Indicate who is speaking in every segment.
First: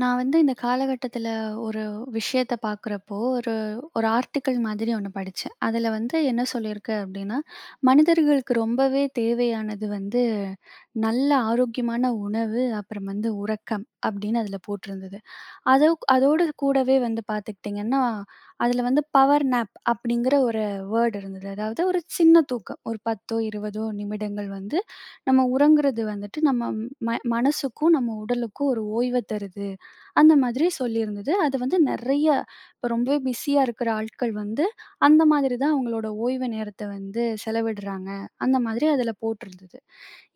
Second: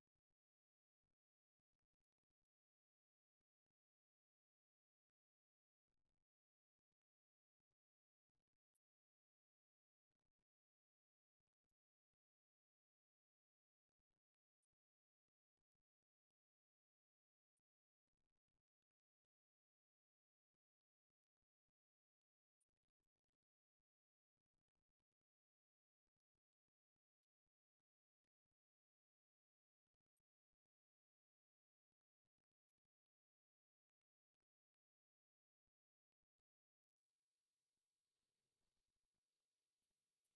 Speaker 1: நான் வந்து இந்த காலகட்டத்தில ஒரு விஷயத்த பார்க்குறப்போ, ஒரு ஒரு ஆர்டிக்கிள் மாதிரி ஒண்ணு படிச்சேன். அதில வந்து என்ன சொல்லியிருக்கு அப்டின்னா, மனிதர்களுக்கு ரொம்பவே தேவையானது வந்து நல்ல ஆரோக்கியமான உணவு, அப்புறம் வந்து உறக்கம் அப்டின்னு அதில போட்டிருந்தது. அதோ அதோடு கூடவே வந்து பார்த்துக்கிட்டிங்கன்னா, அதில வந்து பவர் நேப் அப்டிங்கிற ஒரு வேர்ட் இருந்தது. அதாவது ஒரு சின்ன தூக்கம். ஒரு 10ஓ, 20ஓ நிமிடங்கள் வந்து நம்ம உறங்குறது வந்துட்டு நம்ம மனசுக்கும், நம்ம உடலுக்கும் ஒரு ஓய்வ தருது. அந்த மாதிரி சொல்லியிருந்தது. அது வந்து நெறைய இப்ப ரொம்பவே பிஸியா இருக்கிற ஆட்கள் வந்து, அந்த மாதிரி தான் அவங்களோட ஓய்வு நேரத்த வந்து செலவிடுறாங்க. அந்த மாதிரி அதுல போட்டிருந்தது.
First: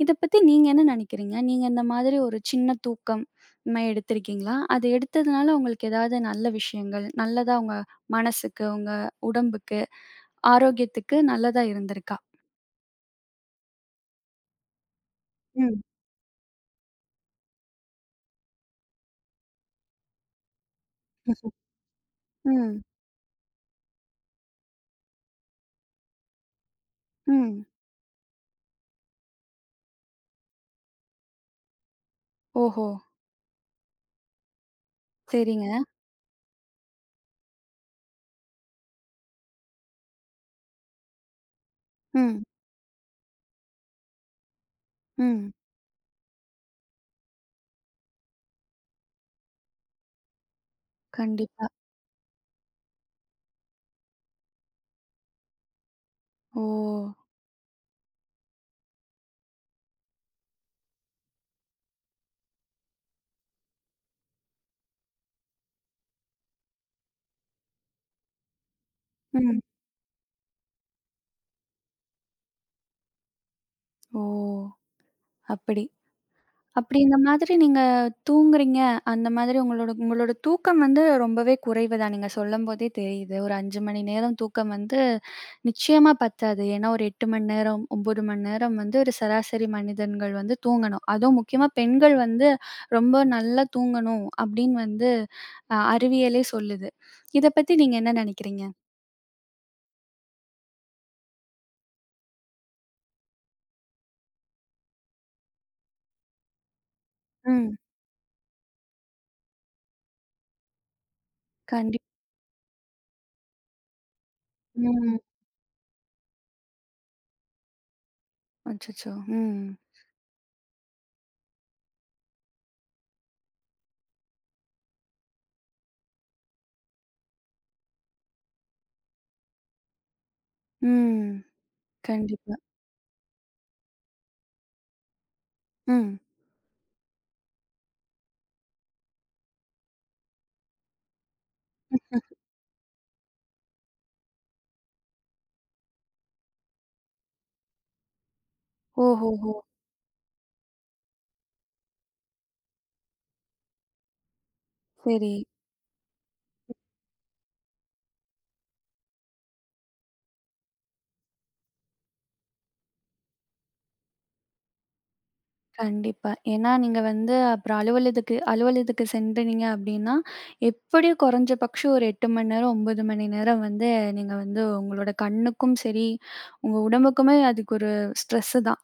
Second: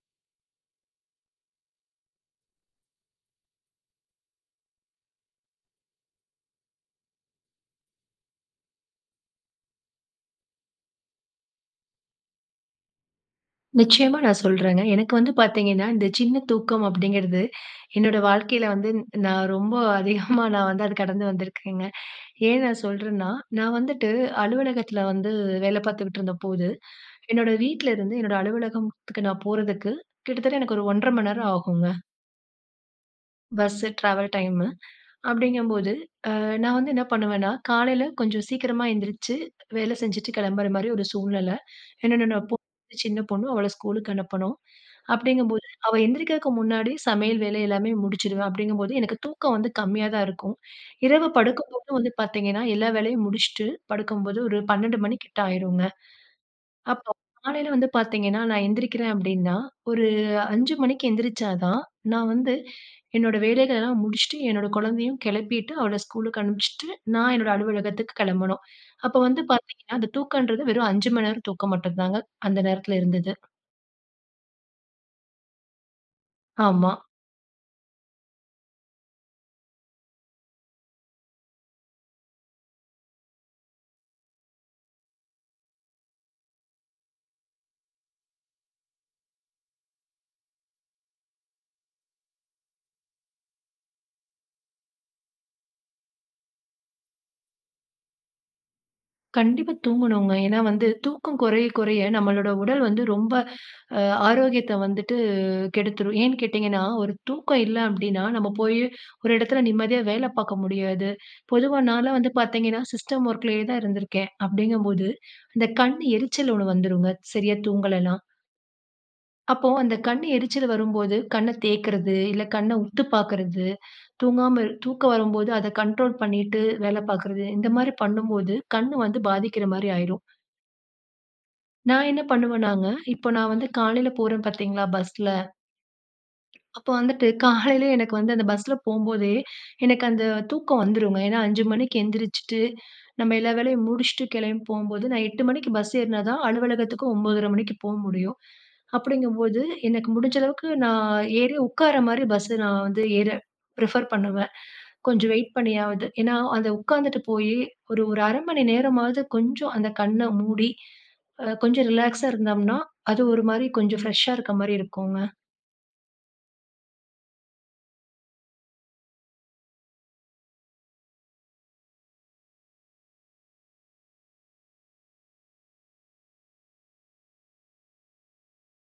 Speaker 1: இத பத்தி நீங்க என்ன நெனைக்கிறீங்க? நீங்க இந்த மாதிரி ஒரு சின்ன தூக்கம் இந்த மாரி எடுத்திருக்கீங்களா? அது எடுத்ததுனால உங்களுக்கு ஏதாவது நல்ல விஷயங்கள், நல்லதா உங்க மனசுக்கு, உங்க உடம்புக்கு, ஆரோக்கியத்துக்கு நல்லதா இருந்திருக்கா?
Speaker 2: நிச்சயமா நான் சொல்றேங்க. எனக்கு வந்து
Speaker 1: ம்.
Speaker 2: பார்த்தீங்கன்னா, இந்த சின்ன தூக்கம் அப்படிங்கிறது, என்னோட வாழ்க்கையில வந்து நான் ரொம்ப அதிகமா நான் வந்து அது கடந்து வந்திருக்கேங்க. ஏன் நான்
Speaker 1: ம்.
Speaker 2: சொல்றேன்னா, நான் வந்துட்டு அலுவலகத்தில வந்து வேலை பார்த்துக்கிட்டு இருந்தபோது, என்னோட
Speaker 1: ம்.
Speaker 2: வீட்ல இருந்து என்னோட அலுவலகத்துக்கு நான் போறதுக்கு கிட்டத்தட்ட எனக்கு ஒரு 1 1/2 மணி நேரம் ஆகுங்க.
Speaker 1: ஓஹோ!
Speaker 2: Bus travel time.
Speaker 1: சரிங்க.
Speaker 2: அப்படிங்கும்போது நான் வந்து என்ன பண்ணுவேன்னா, காலையில கொஞ்சம் சீக்கிரமா எந்திரிச்சு, வேலை செஞ்சுட்டு கிளம்புற மாரி ஒரு சூழ்நிலை. ஏன்னா,
Speaker 1: ம்.
Speaker 2: நான் பொ சின்ன பொண்ணு. அவள ஸ்கூலுக்கு அனுப்பணும்.
Speaker 1: ம்.
Speaker 2: அப்படிங்கும்போது, அவ எந்திரிக்கிறதுக்கு முன்னாடி சமையல் வேலை எல்லாமே முடிச்சுடுவேன். அப்படிங்கும்போது, எனக்கு தூக்கம் வந்து கம்மியா தான் இருக்கும். இரவு
Speaker 1: கண்டிப்பா.
Speaker 2: படுக்கும்போது வந்து பார்த்தீங்கன்னா, எல்லா வேலையும் முடிச்சுட்டு படுக்கும்போது ஒரு 12 மணி கிட்ட ஆயிருங்க.
Speaker 1: ஓ!
Speaker 2: அப்போ காலையில வந்து பார்த்தீங்கன்னா, நான் எந்திரிக்கிறேன் அப்டின்னா, ஒரு 5 மணிக்கு எந்திரிச்சா தான், நான் வந்து என்னோட வேலைகளெல்லாம் முடிச்சுட்டு, என்னோட குழந்தையும் கெளப்பிட்டு, அவள ஸ்கூலுக்கு அனுப்பிச்சுட்டு, நான் என்னோட அலுவலகத்துக்கு கெளம்பணும். அப்ப வந்து
Speaker 1: ம்.
Speaker 2: பார்த்தீங்கன்னா, அந்த தூக்கன்றது வெறும் 5 மணி நேரம் தூக்கம் மட்டும் தாங்க அந்த நேரத்துல இருந்தது.
Speaker 1: ஓ! அப்படி.
Speaker 2: ஆமா.
Speaker 1: அப்படி இந்த மாதிரி நீங்க தூங்குறீங்க, அந்த மாதிரி உங்களோட உங்களோட தூக்கம் வந்து ரொம்பவே குறைவு தான். நீங்க சொல்லும்போதே தெரியுது. ஒரு 5 மணி நேரம் தூக்கம் வந்து நிச்சயமா பத்தாது. ஏன்னா ஒரு 8 மணி நேரம், 9 மணி நேரம் வந்து ஒரு சராசரி மனிதன்கள் வந்து தூங்கணும். அதுவும் முக்கியமா பெண்கள் வந்து ரொம்ப நல்லா தூங்கணும் அப்படின்னு வந்து அறிவியலே சொல்லுது. இத பத்தி நீங்க என்ன நினைக்கிறீங்க?
Speaker 2: கண்டிப்பா தூங்கணுங்க. ஏன்னா வந்து தூக்கம் குறைய குறைய நம்மளோட உடல் வந்து ரொம்ப அ ஆரோக்கியத்த வந்துட்டு கெடுத்துரும். ஏன்னு கேட்டீங்கன்னா, ஒரு தூக்கம்
Speaker 1: ம்.
Speaker 2: இல்ல அப்டின்னா, நம்ம போய் ஒரு இடத்துல நிம்மதியா வேல பார்க்க முடியாது. பொதுவா
Speaker 1: கண்டிப்
Speaker 2: நான்லாம் வந்து பார்த்தீங்கன்னா, சிஸ்டம் ஒர்க்லயே தான் இருந்திருக்கேன். அப்டிங்கும்போது,
Speaker 1: ம்.
Speaker 2: அந்த கண் எரிச்சல் ஒண்ணு வந்துருங்க. சரியா தூங்கலன்னா.
Speaker 1: அச்சச்சோ!
Speaker 2: அப்போ
Speaker 1: ம்.
Speaker 2: அந்த கண் எரிச்சல் வரும்போது கண்ண தேய்க்கிறது, இல்ல கண்ண உத்து பார்க்கறது, தூங்காம தூக்கம் வரும்போது அத கண்ட்ரோல் பண்ணிட்டு வேல பார்க்கறது, இந்த மாரி பண்ணும்போது கண்ணு வந்து பாதிக்கிற மாரி ஆயிரும்.
Speaker 1: ம்.
Speaker 2: நான் என்ன
Speaker 1: கண்டிப்பா.
Speaker 2: பண்ணுவேன்னாங்க, இப்போ நான் வந்து காலையில போறேன் பார்த்தீங்களா பஸ்ல.
Speaker 1: ம்.
Speaker 2: அப்போ வந்துட்டு காலையில எனக்கு வந்து அந்த பஸ்ல போம்போதே, எனக்கு அந்த தூக்கம் வந்துருங்க. ஏன்னா 5 மணிக்கு எந்திரிச்சுட்டு, நம்ம எல்லா வேலையும் முடிச்சுட்டு கிளம்பி போம்போது, நான் 8 மணிக்கு பஸ் ஏறினா தான் அலுவலகத்துக்கு 9:30 மணிக்கு போ முடியும்.
Speaker 1: ஓஹோஹோ!
Speaker 2: அப்படிங்கும்போது, எனக்கு முடிஞ்ச அளவுக்கு நான் ஏறி உட்கார மாரி பஸ்ஸு நான் வந்து ஏற ப்ரிஃபர் பண்ணுவேன். கொஞ்சம்
Speaker 1: சரி.
Speaker 2: வெயிட் பண்ணியாவது. ஏன்னா, அத உட்கார்ந்துட்டு போயி, ஒரு ஒரு 1/2 மணி நேரமாவது கொஞ்சம் அந்த கண்ண மூடி, கொஞ்சம் ரிலாக்ஸா இருந்தோம்னா, அது ஒரு மாரி கொஞ்சம் ஃப்ரெஷ்ஷா இருக்க மாரி இருக்குங்க.
Speaker 1: கண்டிப்பா. ஏன்னா நீங்க வந்து அப்புறம் அலுவலகத்துக்கு சென்றீங்க அப்டின்னா, எப்படியும் குறைஞ்சபட்சம் ஒரு 8 மணி நேரம், 9 மணி நேரம் வந்து நீங்க வந்து உங்களோட கண்ணுக்கும் சரி, உங்க உடம்புக்குமே அதுக்கு ஒரு ஸ்ட்ரெஸ்ஸு தான்.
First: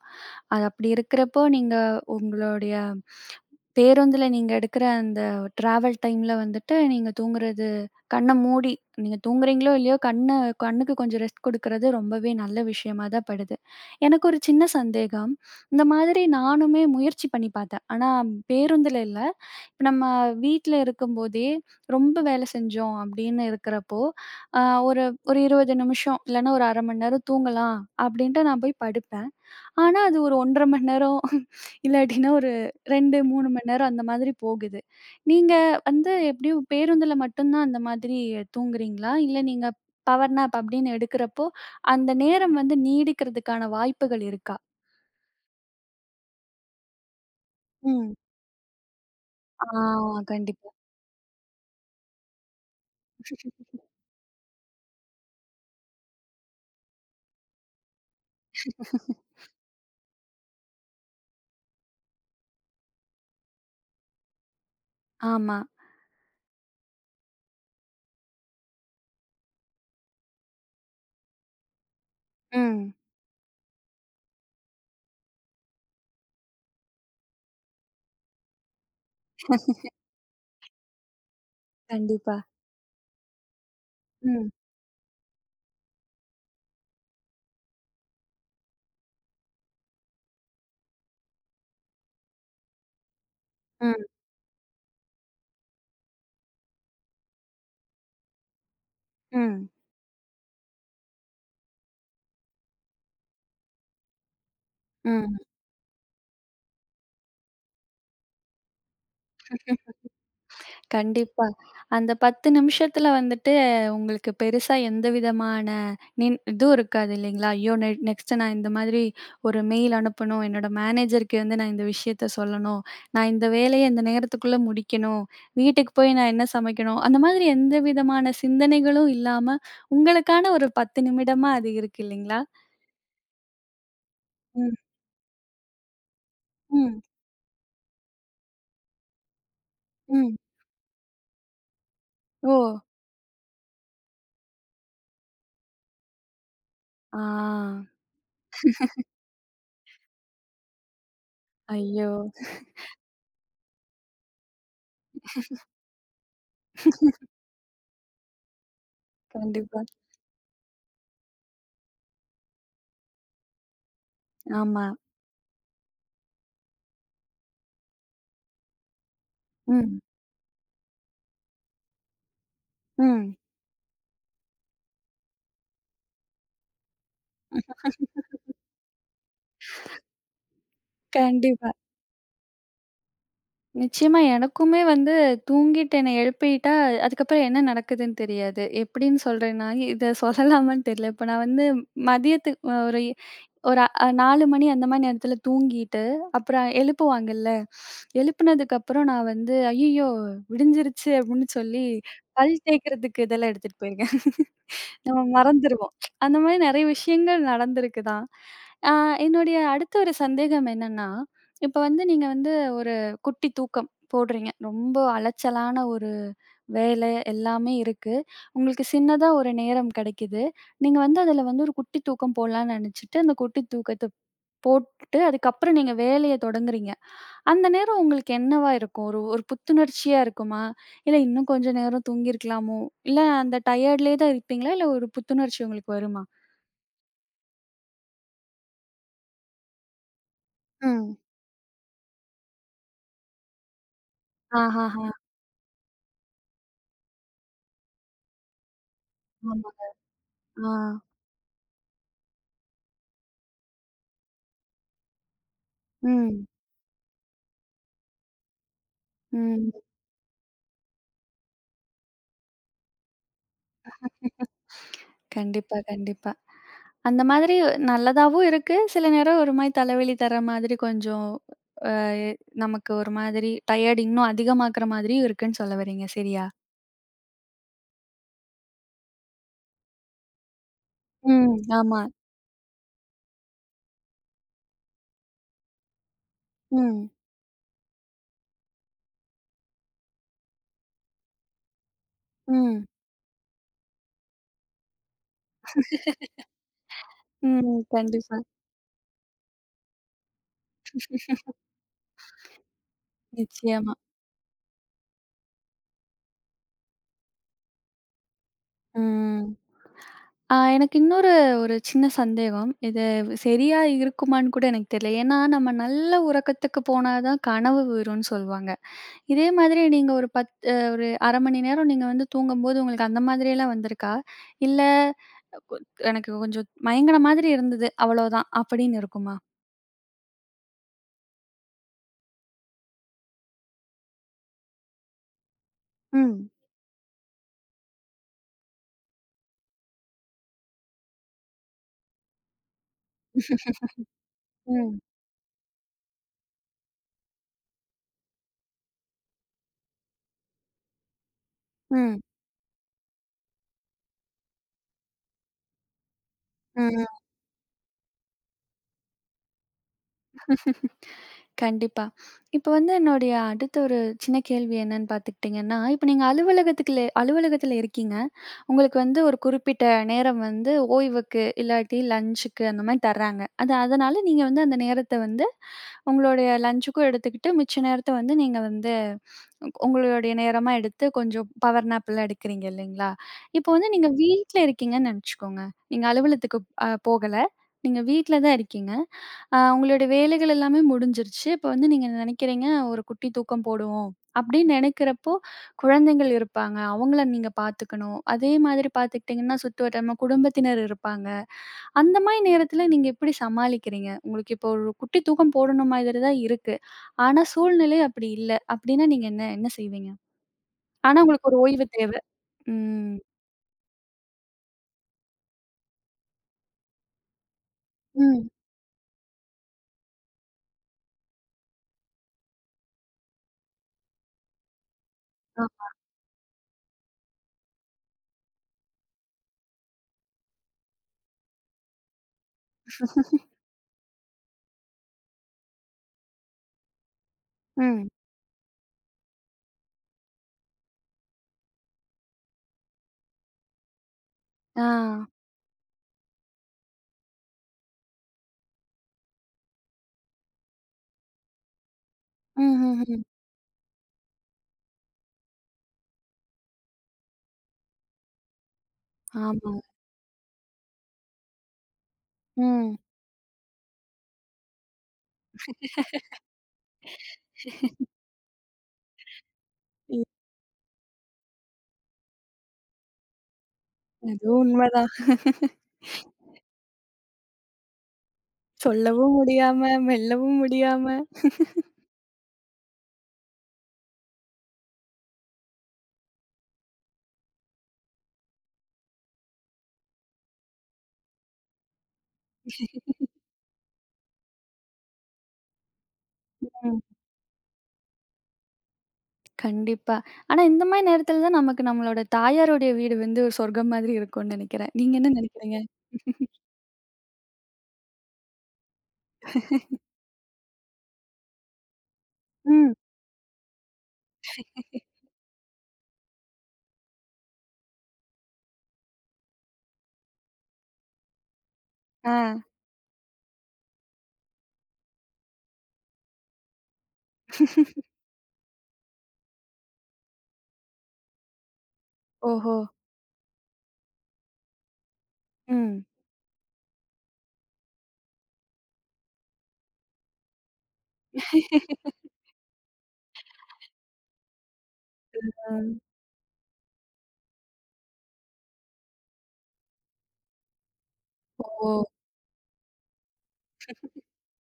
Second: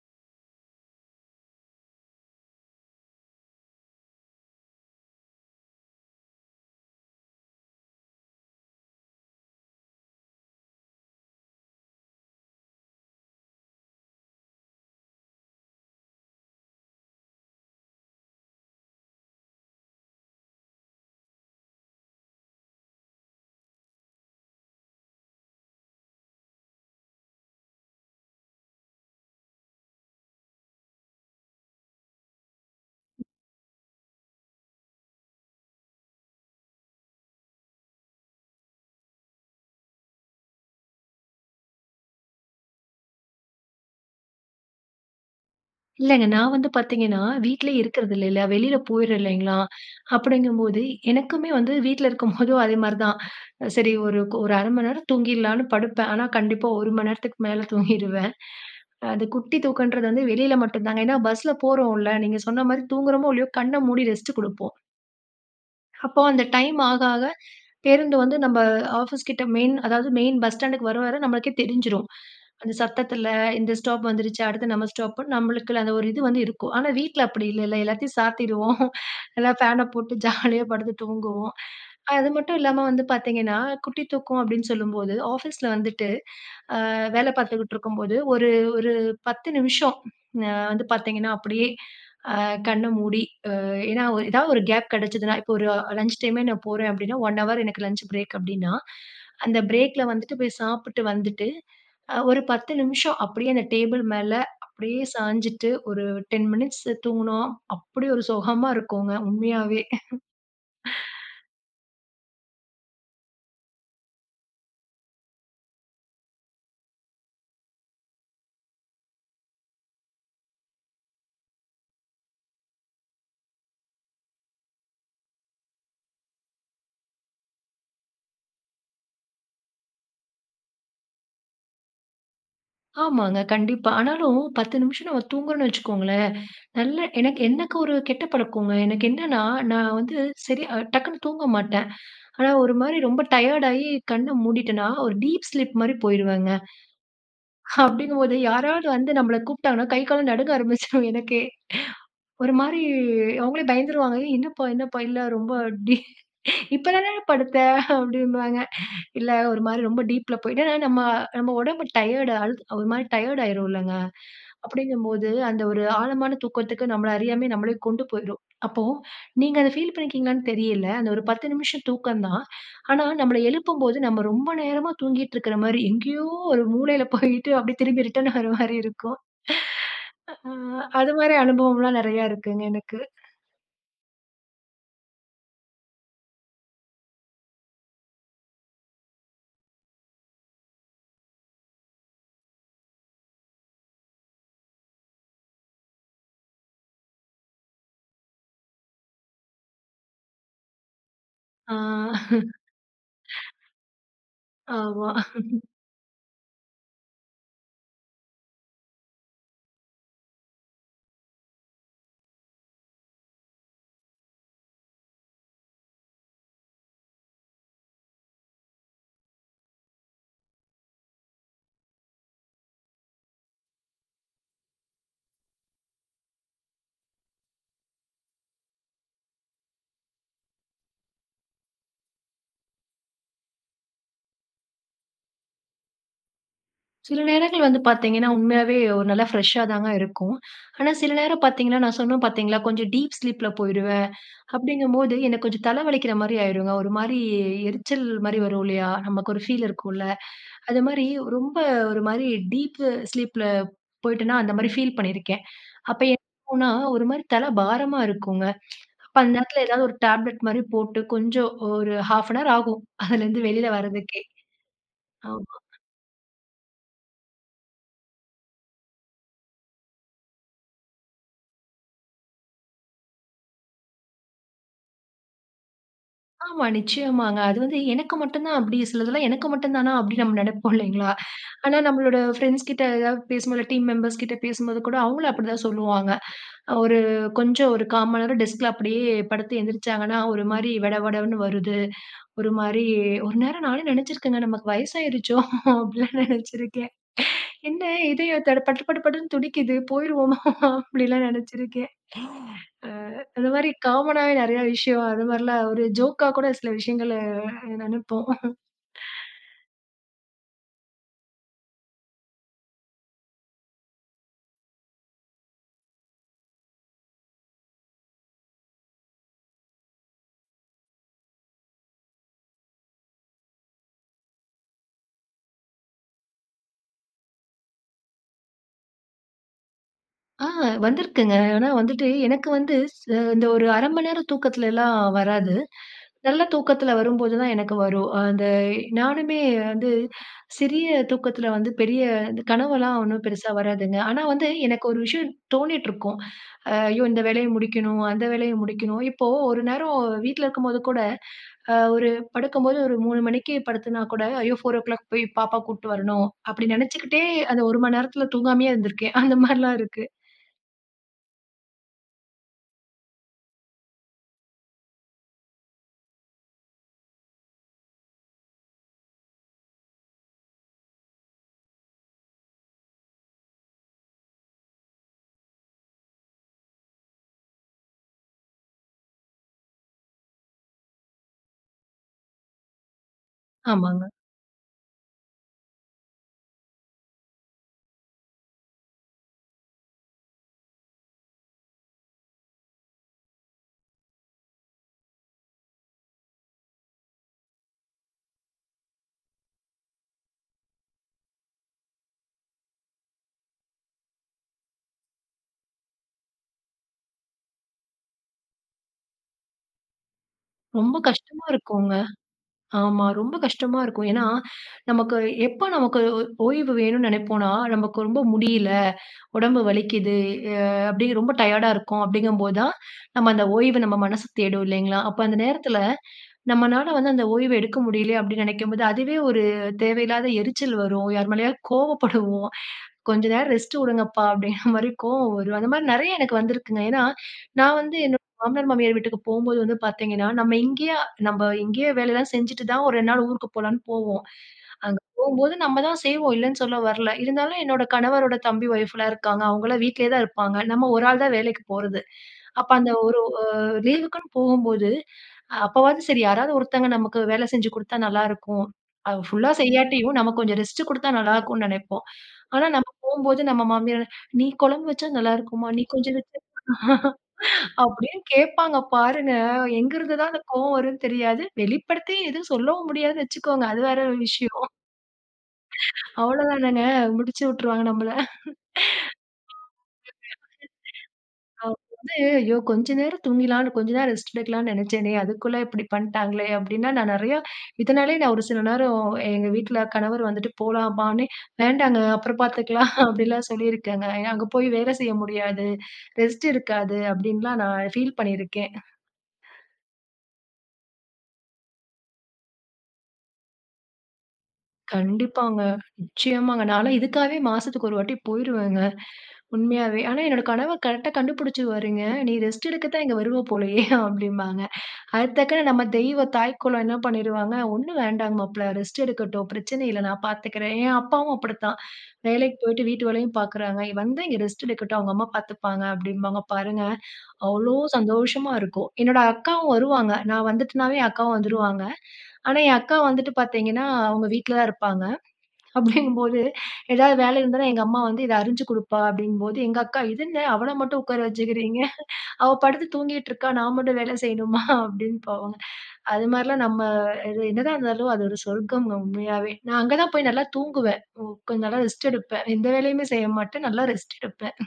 Speaker 1: அது அப்படி இருக்கிறப்போ நீங்க உங்களுடைய பேருந்துல நீங்க எடுக்கிற அந்த டிராவல் டைம்ல வந்துட்டு நீங்க தூங்குறது கண்ண மூடி நீங்க தூங்குறீங்களோ இல்லையோ கண்ணுக்கு கொஞ்சம் ரெஸ்ட் குடுக்குறது ரொம்பவே நல்ல விஷயமா தான் படுது. எனக்கு ஒரு சின்ன சந்தேகம். இந்த மாதிரி நானுமே முயற்சி பண்ணி பார்த்தேன். ஆனா பேருந்துல இல்ல. இப்ப நம்ம வீட்ல இருக்கும்போதே ரொம்ப வேலை செஞ்சோம் அப்படின்னு இருக்கிறப்போ, அ ஒரு ஒரு 20 நிமிஷம் இல்லன்னா ஒரு 1/2 மணி நேரம் தூங்கலாம் அப்படின்ட்டு நான் போய் படுப்பேன். ஆனா அது ஒரு 1 1/2 மணி நேரம் இல்லாட்டினா ஒரு 2, 3 மணி நேரம் அந்த மாதிரி போகுது. நீங்க வந்து எப்படியும் பேருந்துல மட்டும் தான் அந்த மாதிரி தூங்குறீங்களா? இல்ல நீங்க பவர் நேப் அப்படின்னு எடுக்கிறப்போ, அந்த நேரம் வந்து நீடிக்கிறதுக்கான வாய்ப்புகள் இருக்கா?
Speaker 2: இல்லங்க, நான் வந்து பார்த்தீங்கன்னா, வீட்லயே இருக்கிறது
Speaker 1: ம்.
Speaker 2: இல்லைல, வெளியில போயிடுறேன் இல்லைங்களா?
Speaker 1: ஆ கண்டிப்பா.
Speaker 2: அப்படிங்கும்போது, எனக்குமே வந்து வீட்ல இருக்கும்போதும் அதே மாரி தான். சரி ஒரு ஒரு 1/2 மணி நேரம் தூங்கிடலான்னு படுப்பேன். ஆனா, கண்டிப்பா 1 மணி நேரத்துக்கு மேல தூங்கிருவேன். அது குட்டி தூக்கன்றது வந்து வெளியில மட்டும் தாங்க. ஏன்னா, பஸ்ல போறோம்ல, நீங்க சொன்ன மாரி தூங்குறோமோ இல்லையோ, கண்ண மூடி ரெஸ்ட் குடுப்போம்.
Speaker 1: ஆமா.
Speaker 2: அப்போ அந்த டைம் ஆக ஆக பேருந்து வந்து நம்ம ஆஃபீஸ் கிட்ட மெயின் அதாவது மெயின் பஸ் ஸ்டாண்டுக்கு வர வர நம்மளுக்கே தெரிஞ்சிரும். அந்த
Speaker 1: ம்.
Speaker 2: சத்தத்துல இந்த ஸ்டாப் வந்துருச்சு, அடுத்து நம்ம ஸ்டாப் நம்மளுக்குள்ள அந்த ஒரு இது வந்து இருக்கும். ஆனா வீட்ல அப்படி இல்லல்ல. எல்லாத்தையும் சாத்திருவோம். நல்லா ஃபேன போட்டு ஜாலியா படுத்து தூங்குவோம். அது
Speaker 1: கண்டிப்பா.
Speaker 2: மட்டும் இல்லாம வந்து பார்த்தீங்கன்னா, குட்டி தூக்கம்
Speaker 1: ம்.
Speaker 2: அப்படின்னு சொல்லும்போது, ஆஃபீஸ்ல வந்துட்டு அ வேலை பார்த்துக்கிட்டு இருக்கும்போது, ஒரு ஒரு 10 நிமிஷம் வந்து பார்த்தீங்கன்னா, அப்படியே கண்ண மூடி, அ
Speaker 1: ம்.
Speaker 2: ஏன்னா ஒரு- ஏதாவது ஒரு கேப் கிடைச்சதுன்னா, இப்போ ஒரு லஞ்ச் டைமே நான் போறேன் அப்படின்னா, 1 ஹவர் எனக்கு லஞ்ச் பிரேக் அப்படின்னா, அந்த
Speaker 1: ம்.
Speaker 2: பிரேக்ல வந்துட்டு போய் சாப்பிட்டு வந்துட்டு, ஒரு 10 நிமிஷம் அப்படியே அந்த டேபிள் மேல அப்படியே
Speaker 1: ம்.
Speaker 2: சாஞ்சுட்டு, ஒரு 10 மினிட்ஸ் தூங்குனா, அப்படி ஒரு சுகமா இருக்குங்க உண்மையாவே.
Speaker 1: கண்டிப்பா. அந்த 10 நிமிஷத்துல வந்துட்டு உங்களுக்கு பெருசா எந்த விதமான நின் இதுவும் இருக்காது இல்லைங்களா? ஐயோ! நெக்ஸ்ட்டு நான் இந்த மாதிரி ஒரு மெயில் அனுப்பணும். என்னோட மேனேஜருக்கு வந்து நான் இந்த விஷயத்த சொல்லணும். நான் இந்த வேலைய இந்த நேரத்துக்குள்ள முடிக்கணும். வீட்டுக்கு போய் நான் என்ன சமைக்கணும்? அந்த மாதிரி எந்த விதமான சிந்தனைகளும் இல்லாம, உங்களுக்கான ஒரு 10 நிமிடமா அது இருக்கு இல்லைங்களா?
Speaker 2: ஆமாங்க, கண்டிப்பா. ஆனாலும்
Speaker 1: ம்.
Speaker 2: 10 நிமிஷம் நம்ம தூங்குறோம்னு வச்சுக்கோங்களேன், நல்ல
Speaker 1: ம்.
Speaker 2: எனக்கு எனக்கு ஒரு கெட்ட பழக்கங்க. எனக்கு என்னன்னா, நான் வந்து
Speaker 1: ம்.
Speaker 2: சரி டக்குன்னு தூங்க மாட்டேன். ஆனா
Speaker 1: ஓ!
Speaker 2: ஒரு மாரி ரொம்ப டயர்ட் ஆயி கண்ண மூடிட்டேன்னா, ஒரு டீப் ஸ்லீப் மாரி போயிருவேங்க.
Speaker 1: ஆ.
Speaker 2: அப்டிங்கும்போது யாராவது வந்து நம்மள கூப்ட்டாங்கன்னா, கை கால்லாம் நடுங்க ஆரம்பிச்சுரும் எனக்கே.
Speaker 1: ஐயோ!
Speaker 2: ஒரு மாரி அவங்களே பயந்துருவாங்க. "ஏய் என்னப்பா என்னப்பா இல்ல ரொம்ப டீ இப்ப தானே படுத்த" அப்டிம்பாங்க. "இல்ல ஒரு மாரி
Speaker 1: கண்டிப்பா.
Speaker 2: ரொம்ப டீப்ல போயிட்டேன்." ஏன்னா நம்ம நம்ம உடம்பு டயர்டு ஒரு மாரி டயர்ட் ஆயிரும்லங்க.
Speaker 1: ஆமா.
Speaker 2: அப்படிங்கும்போது, அந்த ஒரு ஆழமான தூக்கத்துக்கு நம்மள அறியாமயே நம்மளே கொண்டு போயிரும். அப்போ நீங்க அத ஃபீல்
Speaker 1: ம்,
Speaker 2: பண்ணியிருக்கீங்களான்னு தெரியல. அந்த ஒரு 10 நிமிஷம் தூக்கம் தான். ஆனா,
Speaker 1: ம்.
Speaker 2: நம்மள எழுப்பும்போது நம்ம ரொம்ப நேரமா தூங்கிட்டு இருக்கிற மாரி, எங்கேயோ ஒரு மூலையில போயிட்டு அப்படியே திரும்பி ரிட்டர்ன் வர மாரி இருக்கும். அ அது மாரி
Speaker 1: கண்டிப்பா.
Speaker 2: அனுபவம்லாம் நெறையா இருக்குங்க எனக்கு.
Speaker 1: நிச்சயமா எனக்குமே வந்து தூங்கிட்டு என்ன எழுப்பிட்டா, அதுக்கப்புறம் என்ன நடக்குதுன்னு தெரியாது. எப்படின்னு சொல்றேன்னா, இத சொல்லலாமான்னு தெரியல. இப்ப நான் வந்து மதியத்துக்கு ஒரு ஒரு அ 4 மணி அந்த மாரி நேரத்துல தூங்கிட்டு, அப்புறம் எழுப்புவாங்கல்ல. எழுப்புனதுக்கப்புறம் நான் வந்து, "ஐய்யயோ! விடிஞ்சிருச்சு" அப்படின்னு
Speaker 2: ஆ
Speaker 1: சொல்லி பல் தேய்க்கிறதுக்கு இதெல்லாம் எடுத்துட்டு போயிருக்கேன்.
Speaker 2: ஆமா.
Speaker 1: நம்ம மறந்துருவோம். அந்த மாரி நெறைய விஷயங்கள் நடந்திருக்கு தான். ஆ என்னுடைய அடுத்த ஒரு சந்தேகம் என்னன்னா, இப்ப வந்து நீங்க வந்து ஒரு குட்டி தூக்கம் போடுறீங்க. ரொம்ப அலைச்சலான ஒரு வேலை எல்லாமே இருக்கு. உங்களுக்கு சின்னதா ஒரு நேரம் கிடைக்குது. நீங்க வந்து அதுல வந்து ஒரு குட்டி தூக்கம் போடலான்னு நெனச்சுட்டு, அந்த குட்டி தூக்கத்த போட்டுட்டு, அதுக்கப்புறம் நீங்க வேலைய தொடங்குறீங்க. அந்த நேரம் உங்களுக்கு என்னவா இருக்கும்? ஒரு ஒரு புத்துணர்ச்சியா இருக்குமா? இல்ல இன்னும் கொஞ்ச நேரம் தூங்கியிருக்கலாமோ? இல்ல அந்த டயர்ட்லயே தான் இருப்பீங்களா? இல்ல ஒரு புத்துணர்ச்சி உங்களுக்கு வருமா?
Speaker 2: சில நேரங்கள் வந்து பார்த்தீங்கன்னா, உண்மையாவே ஒரு நல்லா ஃப்ரெஷ்ஷா தாங்க இருக்கும். ஆனா சில
Speaker 1: ம்.
Speaker 2: நேரம் பார்த்தீங்கன்னா, நான் சொன்னேன் பார்த்தீங்களா, கொஞ்சம் டீப் ஸ்லீப்ல போயிடுவேன்.
Speaker 1: ஆஹஹா!
Speaker 2: அப்படிங்கும்போது, எனக்கு கொஞ்சம் தலை வலிக்கிற மாரி ஆயிருங்க. ஒரு மாரி எரிச்சல் மாரி வரும் இல்லையா? நமக்கு ஒரு ஃபீல்
Speaker 1: ஆமா.
Speaker 2: இருக்கும்ல.
Speaker 1: ஆ.
Speaker 2: அது மாரி ரொம்ப ஒரு மாரி டீப் ஸ்லீப்ல போயிட்டேன்னா, அந்த மாரி ஃபீல் பண்ணியிருக்கேன். அப்ப என்ன
Speaker 1: ம்.
Speaker 2: ஆகும்னா, ஒரு மாரி தலை பாரமா இருக்குங்க. அப்ப அந்த நேரத்துல
Speaker 1: ம்.
Speaker 2: ஏதாவது ஒரு டேப்லெட் மாரி போட்டு கொஞ்சம் ஒரு 1/2 அன் ஹவர் ஆகும். அதுலேருந்து வெளியில வர்றதுக்கே. ஆமா.
Speaker 1: கண்டிப்பா, கண்டிப்பா. அந்த மாதிரி நல்லதாவும் இருக்கு. சில நேரம் ஒரு மாரி தலைவலி தர மாதிரி கொஞ்சம் அ நமக்கு ஒரு மாதிரி டயர்ட் இன்னும் அதிகமாக்குற மாதிரியும் இருக்குன்னு சொல்ல வர்றீங்க. சரியா?
Speaker 2: ஆமா, நிச்சயமாங்க. அது வந்து எனக்கு மட்டும் தான் அப்படி சிலதெல்லாம் எனக்கு மட்டும் தானா அப்படி நம்ம நெனைப்போம் இல்லைங்களா?
Speaker 1: ம்.
Speaker 2: ஆனா
Speaker 1: ஆமா.
Speaker 2: நம்மளோட ஃப்ரெண்ட்ஸ் கிட்ட ஏதாவது பேசும்போது, டீம் மெம்பர்ஸ் கிட்ட பேசும்போது கூட அவங்களும் அப்படிதான் சொல்லுவாங்க. ஒரு
Speaker 1: ம்.
Speaker 2: கொஞ்சம் ஒரு 1/4 மணி நேரம் டெஸ்க்ல அப்படியே படுத்து எந்திரிச்சாங்கன்னா, ஒரு மாரி வெட வெடன்னு வருது. ஒரு
Speaker 1: ம்.
Speaker 2: மாரி ஒரு நேரம் நானே நெனச்சிருக்கேங்க, நமக்கு வயசாயிருச்சோ அப்படிலாம் நெனச்சிருக்கேன்.
Speaker 1: ம்.
Speaker 2: என்ன
Speaker 1: கண்டிப்பா.
Speaker 2: இதயம் தட பட்டு பட்டு பட்டுன்னு துடிக்குது, போயிருவோமா அப்படிலாம் நெனச்சிருக்கேன். அந்த மாரி
Speaker 1: நிச்சயமா.
Speaker 2: காமனாவே நெறைய விஷயம் அது மாரிலாம் ஒரு ஜோக்கா கூட சில விஷயங்கள நெனப்போம்.
Speaker 1: ம். ஆ எனக்கு இன்னொரு ஒரு சின்ன சந்தேகம். இது சரியா இருக்குமான்னு கூட எனக்கு தெரியல. ஏன்னா, நம்ம நல்ல உறக்கத்துக்கு போனா தான் கனவு வீறும்ன்னு சொல்லுவாங்க. இதே மாதிரி நீங்க ஒரு 10 ஒரு 1/2 மணி நேரம் நீங்க வந்து தூங்கும்போது உங்களுக்கு அந்த மாதிரியெல்லாம் வந்திருக்கா? இல்ல கொ எனக்கு கொஞ்சம் மயங்கின மாதிரி இருந்தது. அவ்வளோதான் அப்படின்னு இருக்குமா?
Speaker 2: ஆ வந்திருக்குங்க. ஆனா வந்துட்டு எனக்கு வந்து இந்த ஒரு 1/2 மணி நேரம் தூக்கத்துலலாம் வராது. நல்ல
Speaker 1: ம்.
Speaker 2: தூக்கத்துல வரும்போது தான் எனக்கு வரும். அந்த நானுமே வந்து சிறிய தூக்கத்துல வந்து பெரிய இந்த கனவெல்லாம் ஒண்ணும் பெருசா வராதுங்க. ஆனா வந்து எனக்கு ஒரு
Speaker 1: ம்.
Speaker 2: விஷயம் தோணிட்டுருக்கும். ஐயோ! இந்த வேலைய முடிக்கணும், அந்த வேலைய முடிக்கணும். இப்போ ஒரு நேரம் வீட்ல இருக்கும்போது கூட, ஒரு
Speaker 1: ம்.
Speaker 2: படுக்கும்போது ஒரு 3 மணிக்கு படுத்தேன்னா கூட, ஐயோ! 4:00 போய் பாப்பா கூட்டு வரணும். அப்படி
Speaker 1: ம்.
Speaker 2: நெனச்சுக்கிட்டே அந்த 1 மணி நேரத்துல தூங்காமயே இருந்திருக்கேன். அந்த மாரிலாம் இருக்கு.
Speaker 1: கண்டிப்பா. இப்ப வந்து என்னுடைய அடுத்த ஒரு சின்ன கேள்வி என்னன்னு பார்த்துக்கிட்டிங்கன்னா, இப்ப நீங்க அலுவலகத்துல இருக்கீங்க. உங்களுக்கு வந்து ஒரு குறிப்பிட்ட நேரம் வந்து ஓய்வுக்கு, இல்லாட்டி லஞ்சுக்கு அந்த மாரி தர்றாங்க. அது அதனால நீங்க வந்து அந்த நேரத்த வந்து உங்களுடைய லஞ்சுக்கும் எடுத்துக்கிட்டு, மிச்ச நேரத்த வந்து நீங்க வந்து உங்களுடைய நேரமா எடுத்து கொஞ்சம் பவர் நேப் எல்லாம் எடுக்கிறீங்க இல்லைங்களா? இப்போ வந்து
Speaker 2: ஆமாங்க.
Speaker 1: நீங்க வீட்ல இருக்கீங்கன்னு நெனச்சுக்கோங்க. நீங்க அலுவலகத்துக்கு போகல. நீங்க வீட்ல தான் இருக்கீங்க. உங்களுடைய வேலைகள் எல்லாமே முடிஞ்சிருச்சு. இப்போ வந்து நீங்க நெனைக்கிறீங்க, "ஒரு குட்டி தூக்கம் போடுவோம்." அப்படின்னு நெனைக்கிறப்போ, குழந்தைகள் இருப்பாங்க. அவங்கள நீங்க பாத்துக்கணும். அதே மாதிரி பாத்துக்கிட்டீங்கன்னா, சுத்துவட்டமா குடும்பத்தினர் இருப்பாங்க. அந்த மாரி நேரத்துல நீங்க எப்படி சமாளிக்கிறீங்க? உங்களுக்கு இப்போ ஒரு குட்டி தூக்கம் போடணும் மாதிரி தான் இருக்கு. ஆனா சூழ்நிலை அப்படி இல்ல. அப்படின்னா நீங்க என்ன என்ன செய்வீங்க?
Speaker 2: ரொம்ப
Speaker 1: ஆனா
Speaker 2: கஷ்டமா
Speaker 1: உங்களுக்கு ஒரு ஓய்வு
Speaker 2: இருக்குங்க.
Speaker 1: தேவ.
Speaker 2: ஆமா.
Speaker 1: ம்.
Speaker 2: ரொம்ப கஷ்டமா இருக்கும். ஏன்னா, நமக்கு எப்ப நமக்கு ஓய்வு வேணும்னு நெனைப்போம்னா, நமக்கு ரொம்ப
Speaker 1: ம்.
Speaker 2: முடியல, உடம்பு வலிக்குது, அ அப்படி ரொம்ப டயர்டா இருக்கோம் அப்படிங்கும்போது தான், நம்ம அந்த ஓய்வு நம்ம மனசு தேடும் இல்லைங்களா? அப்ப அந்த நேரத்துல
Speaker 1: அ.
Speaker 2: நம்மனால வந்து அந்த ஓய்வு எடுக்க முடியலையே அப்படின்னு நெனைக்கும்போது, அதுவே ஒரு தேவையில்லாத எரிச்சல் வரும். யார் மேலயாவது கோவப்படுவோம். கொஞ்ச நேரம் ரெஸ்ட் விடுங்கப்பா அப்படிங்கிற மாரி கோவம் வரும். அந்த மாரி நெறைய எனக்கு வந்திருக்குங்க. ஏன்னா, நான் வந்து
Speaker 1: ம்.
Speaker 2: என்னோட மாமனார், மாமியார் வீட்டுக்கு போம்போது வந்து பார்த்தீங்கன்னா, நம்ம இங்கேயே வேலையெல்லாம் செஞ்சுட்டு தான் ஒரு 2 நாள் ஊருக்கு போலான்னு போவோம்.
Speaker 1: ஆ.
Speaker 2: அங்க போம்போது நம்ம தான் செய்வோம், இல்லன்னு சொல்ல வரல. இருந்தாலும் என்னோட கணவரோட தம்பி ஒய்ஃப்லாம் இருக்காங்க. அவங்கலாம் வீட்லயே தான் இருப்பாங்க. நம்ம ஒரு ஆள் தான் வேலைக்கு போறது. அப்ப அந்த
Speaker 1: ம்ஹ்ஹ்ம்.
Speaker 2: லீவுக்குன்னு போகும்போது அப்பவாவது சரி யாராவது ஒருத்தங்க நமக்கு வேலை செஞ்சு குடுத்தா நல்லா இருக்கும். அது ஃபுல்லா
Speaker 1: ஆமாங்க. ம். ஆமா
Speaker 2: செய்யாட்டியும் நமக்கு கொஞ்சம் ரெஸ்ட் குடுத்தா நல்லா இருக்கும்னு நெனைப்போம். ஆனா நம்ம
Speaker 1: ம்.
Speaker 2: போம்போது நம்ம மாமியார், "நீ குழம்பு வச்சா நல்லா இருக்கும்மா, நீ கொஞ்சம் வச்சா" அப்படின்னு கேட்பாங்க பாருங்க. எங்கிருந்து
Speaker 1: இ-
Speaker 2: தான் அந்த கோவம் வரும்னு தெரியாது. வெளிப்படுத்தி எதுவும் சொல்லவும் முடியாதுன்னு வச்சுக்கோங்க. அது வேற விஷயம்.
Speaker 1: அதுவும் உண்மதான்.
Speaker 2: அவ்வளோதானங்க முடிச்சு விட்டுருவாங்க நம்மள.
Speaker 1: சொல்லவும் முடியாம, மெல்லவும் முடியாம.
Speaker 2: அப்ப வந்து, ஐயோ! கொஞ்ச நேரம் தூங்கிலான்னு, கொஞ்ச நேரம் ரெஸ்ட் எடுக்கலான்னு நெனச்சேனே! அதுக்குள்ள இப்டி பண்ட்டாங்களே! அப்டின்னா, நான் நெறையா இதனாலயே நான் ஒரு சில நேரம் எங்க வீட்ல கணவர் வந்துட்டு போலாமான்னு, வேண்டாங்க அப்புறம் பாத்துக்கலாம் அப்டிலாம் சொல்லியிருக்கேங்க. ஏன்னா அங்க போய் வேல செய்ய முடியாது, ரெஸ்ட் இருக்காது
Speaker 1: ம்.
Speaker 2: அப்டின்லாம் நான் ஃபீல் பண்ணியிருக்கேன்.
Speaker 1: கண்டிப்பா. ஆனா இந்த மாரி நேரத்துல தான் நமக்கு நம்மளோட தாயாருடைய வீடு வந்து ஒரு சொர்க்கம் மாதிரி இருக்கும்னு நெனைக்கிறேன். நீங்க என்ன
Speaker 2: கண்டிப்பாங்க.
Speaker 1: நெனைக்கிறீங்க?
Speaker 2: நிச்சயமாங்க. நான்லாம் இதுக்காகவே மாசத்துக்கு ஒரு வாட்டி போயிருவேங்க. உண்மையாவே. ஆனா என்னோட கணவர் கரெக்ட்டா கண்டுபிடிச்சுருவாருங்க. "நீ ரெஸ்ட் எடுக்க
Speaker 1: ம்.
Speaker 2: தான் இங்க வருவ போலயே" அப்டிம்பாங்க. அது டக்குனு நம்ம தெய்வ தாய்க்குலம் என்ன பண்ணிடுவாங்க, "ஒண்ணும் வேண்டாங்க மாப்ள. ரெஸ்ட் எடுக்கட்டும். பிரச்சனை இல்ல. நான் பாத்துக்கிறேன்." என் அப்பாவும் அப்படித்தான்.
Speaker 1: ஆ.
Speaker 2: வேலைக்கு போயிட்டு வீட்டு வேலையும் பாக்குறாங்க. "வந்தா இங்க ரெஸ்ட் எடுக்கட்டும். அவங்க அம்மா பாத்துப்பாங்க." அப்படிம்பாங்க. பாருங்க, அவ்ளோ சந்தோஷமா இருக்கும். என்னோட அக்காவும் வருவாங்க. நான் வந்துட்டேனாவே என் அக்காவும் வந்துருவாங்க. ஆனா என்
Speaker 1: ஓஹோ!
Speaker 2: அக்கா வந்துட்டு பாத்தீங்கன்னா, அவங்க வீட்ல தான் இருப்பாங்க.
Speaker 1: ம்.
Speaker 2: அப்படிங்கும்போது, ஏதாவது வேலை இருந்ததுனா எங்க அம்மா வந்து இத அரிஞ்சு குடுப்பா அப்படிங்கும்போது, எங்க அக்கா, "இது என்ன அவள மட்டும் உட்கார வச்சுக்கிறீங்க? அவ படுத்து தூங்கிட்டு இருக்கா. நான் மட்டும் வேலை செய்யணுமா?" அப்படின்னு பாவங்க.
Speaker 1: ம்.
Speaker 2: அது மாரிலாம் நம்ம இது என்னதான் இருந்தாலும் அது ஒரு சொர்க்கம்ங்க உண்மையாவே. நான் அங்க தான் போய் நல்லா தூங்குவேன். கொஞ்சம் நல்லா
Speaker 1: ஓ!
Speaker 2: ரெஸ்ட் எடுப்பேன். எந்த வேலையுமே செய்ய மாட்டேன். நல்லா ரெஸ்ட் எடுப்பேன்.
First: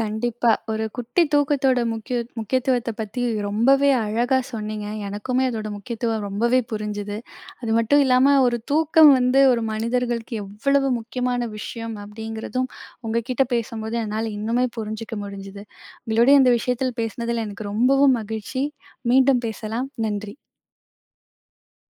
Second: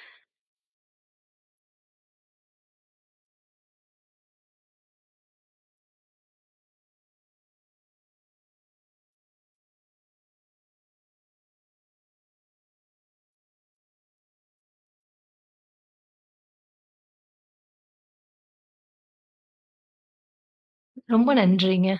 Speaker 1: கண்டிப்பா. ஒரு குட்டி தூக்கத்தோட முக்கிய முக்கியத்துவத்த பத்தி ரொம்பவே அழகா சொன்னீங்க. எனக்குமே அதோட முக்கியத்துவம் ரொம்பவே புரிஞ்சுது. அது மட்டும் இல்லாம ஒரு தூக்கம் வந்து ஒரு மனிதர்களுக்கு எவ்வளவு முக்கியமான விஷயம் அப்படிங்கிறதும் உங்ககிட்ட பேசும்போது என்னால இன்னுமே புரிஞ்சுக்க முடிஞ்சுது. உங்களோட இந்த விஷயத்தில் பேசினதில எனக்கு ரொம்பவும் மகிழ்ச்சி. மீண்டும் பேசலாம். நன்றி.
Speaker 2: ரொம்ப நன்றிங்க.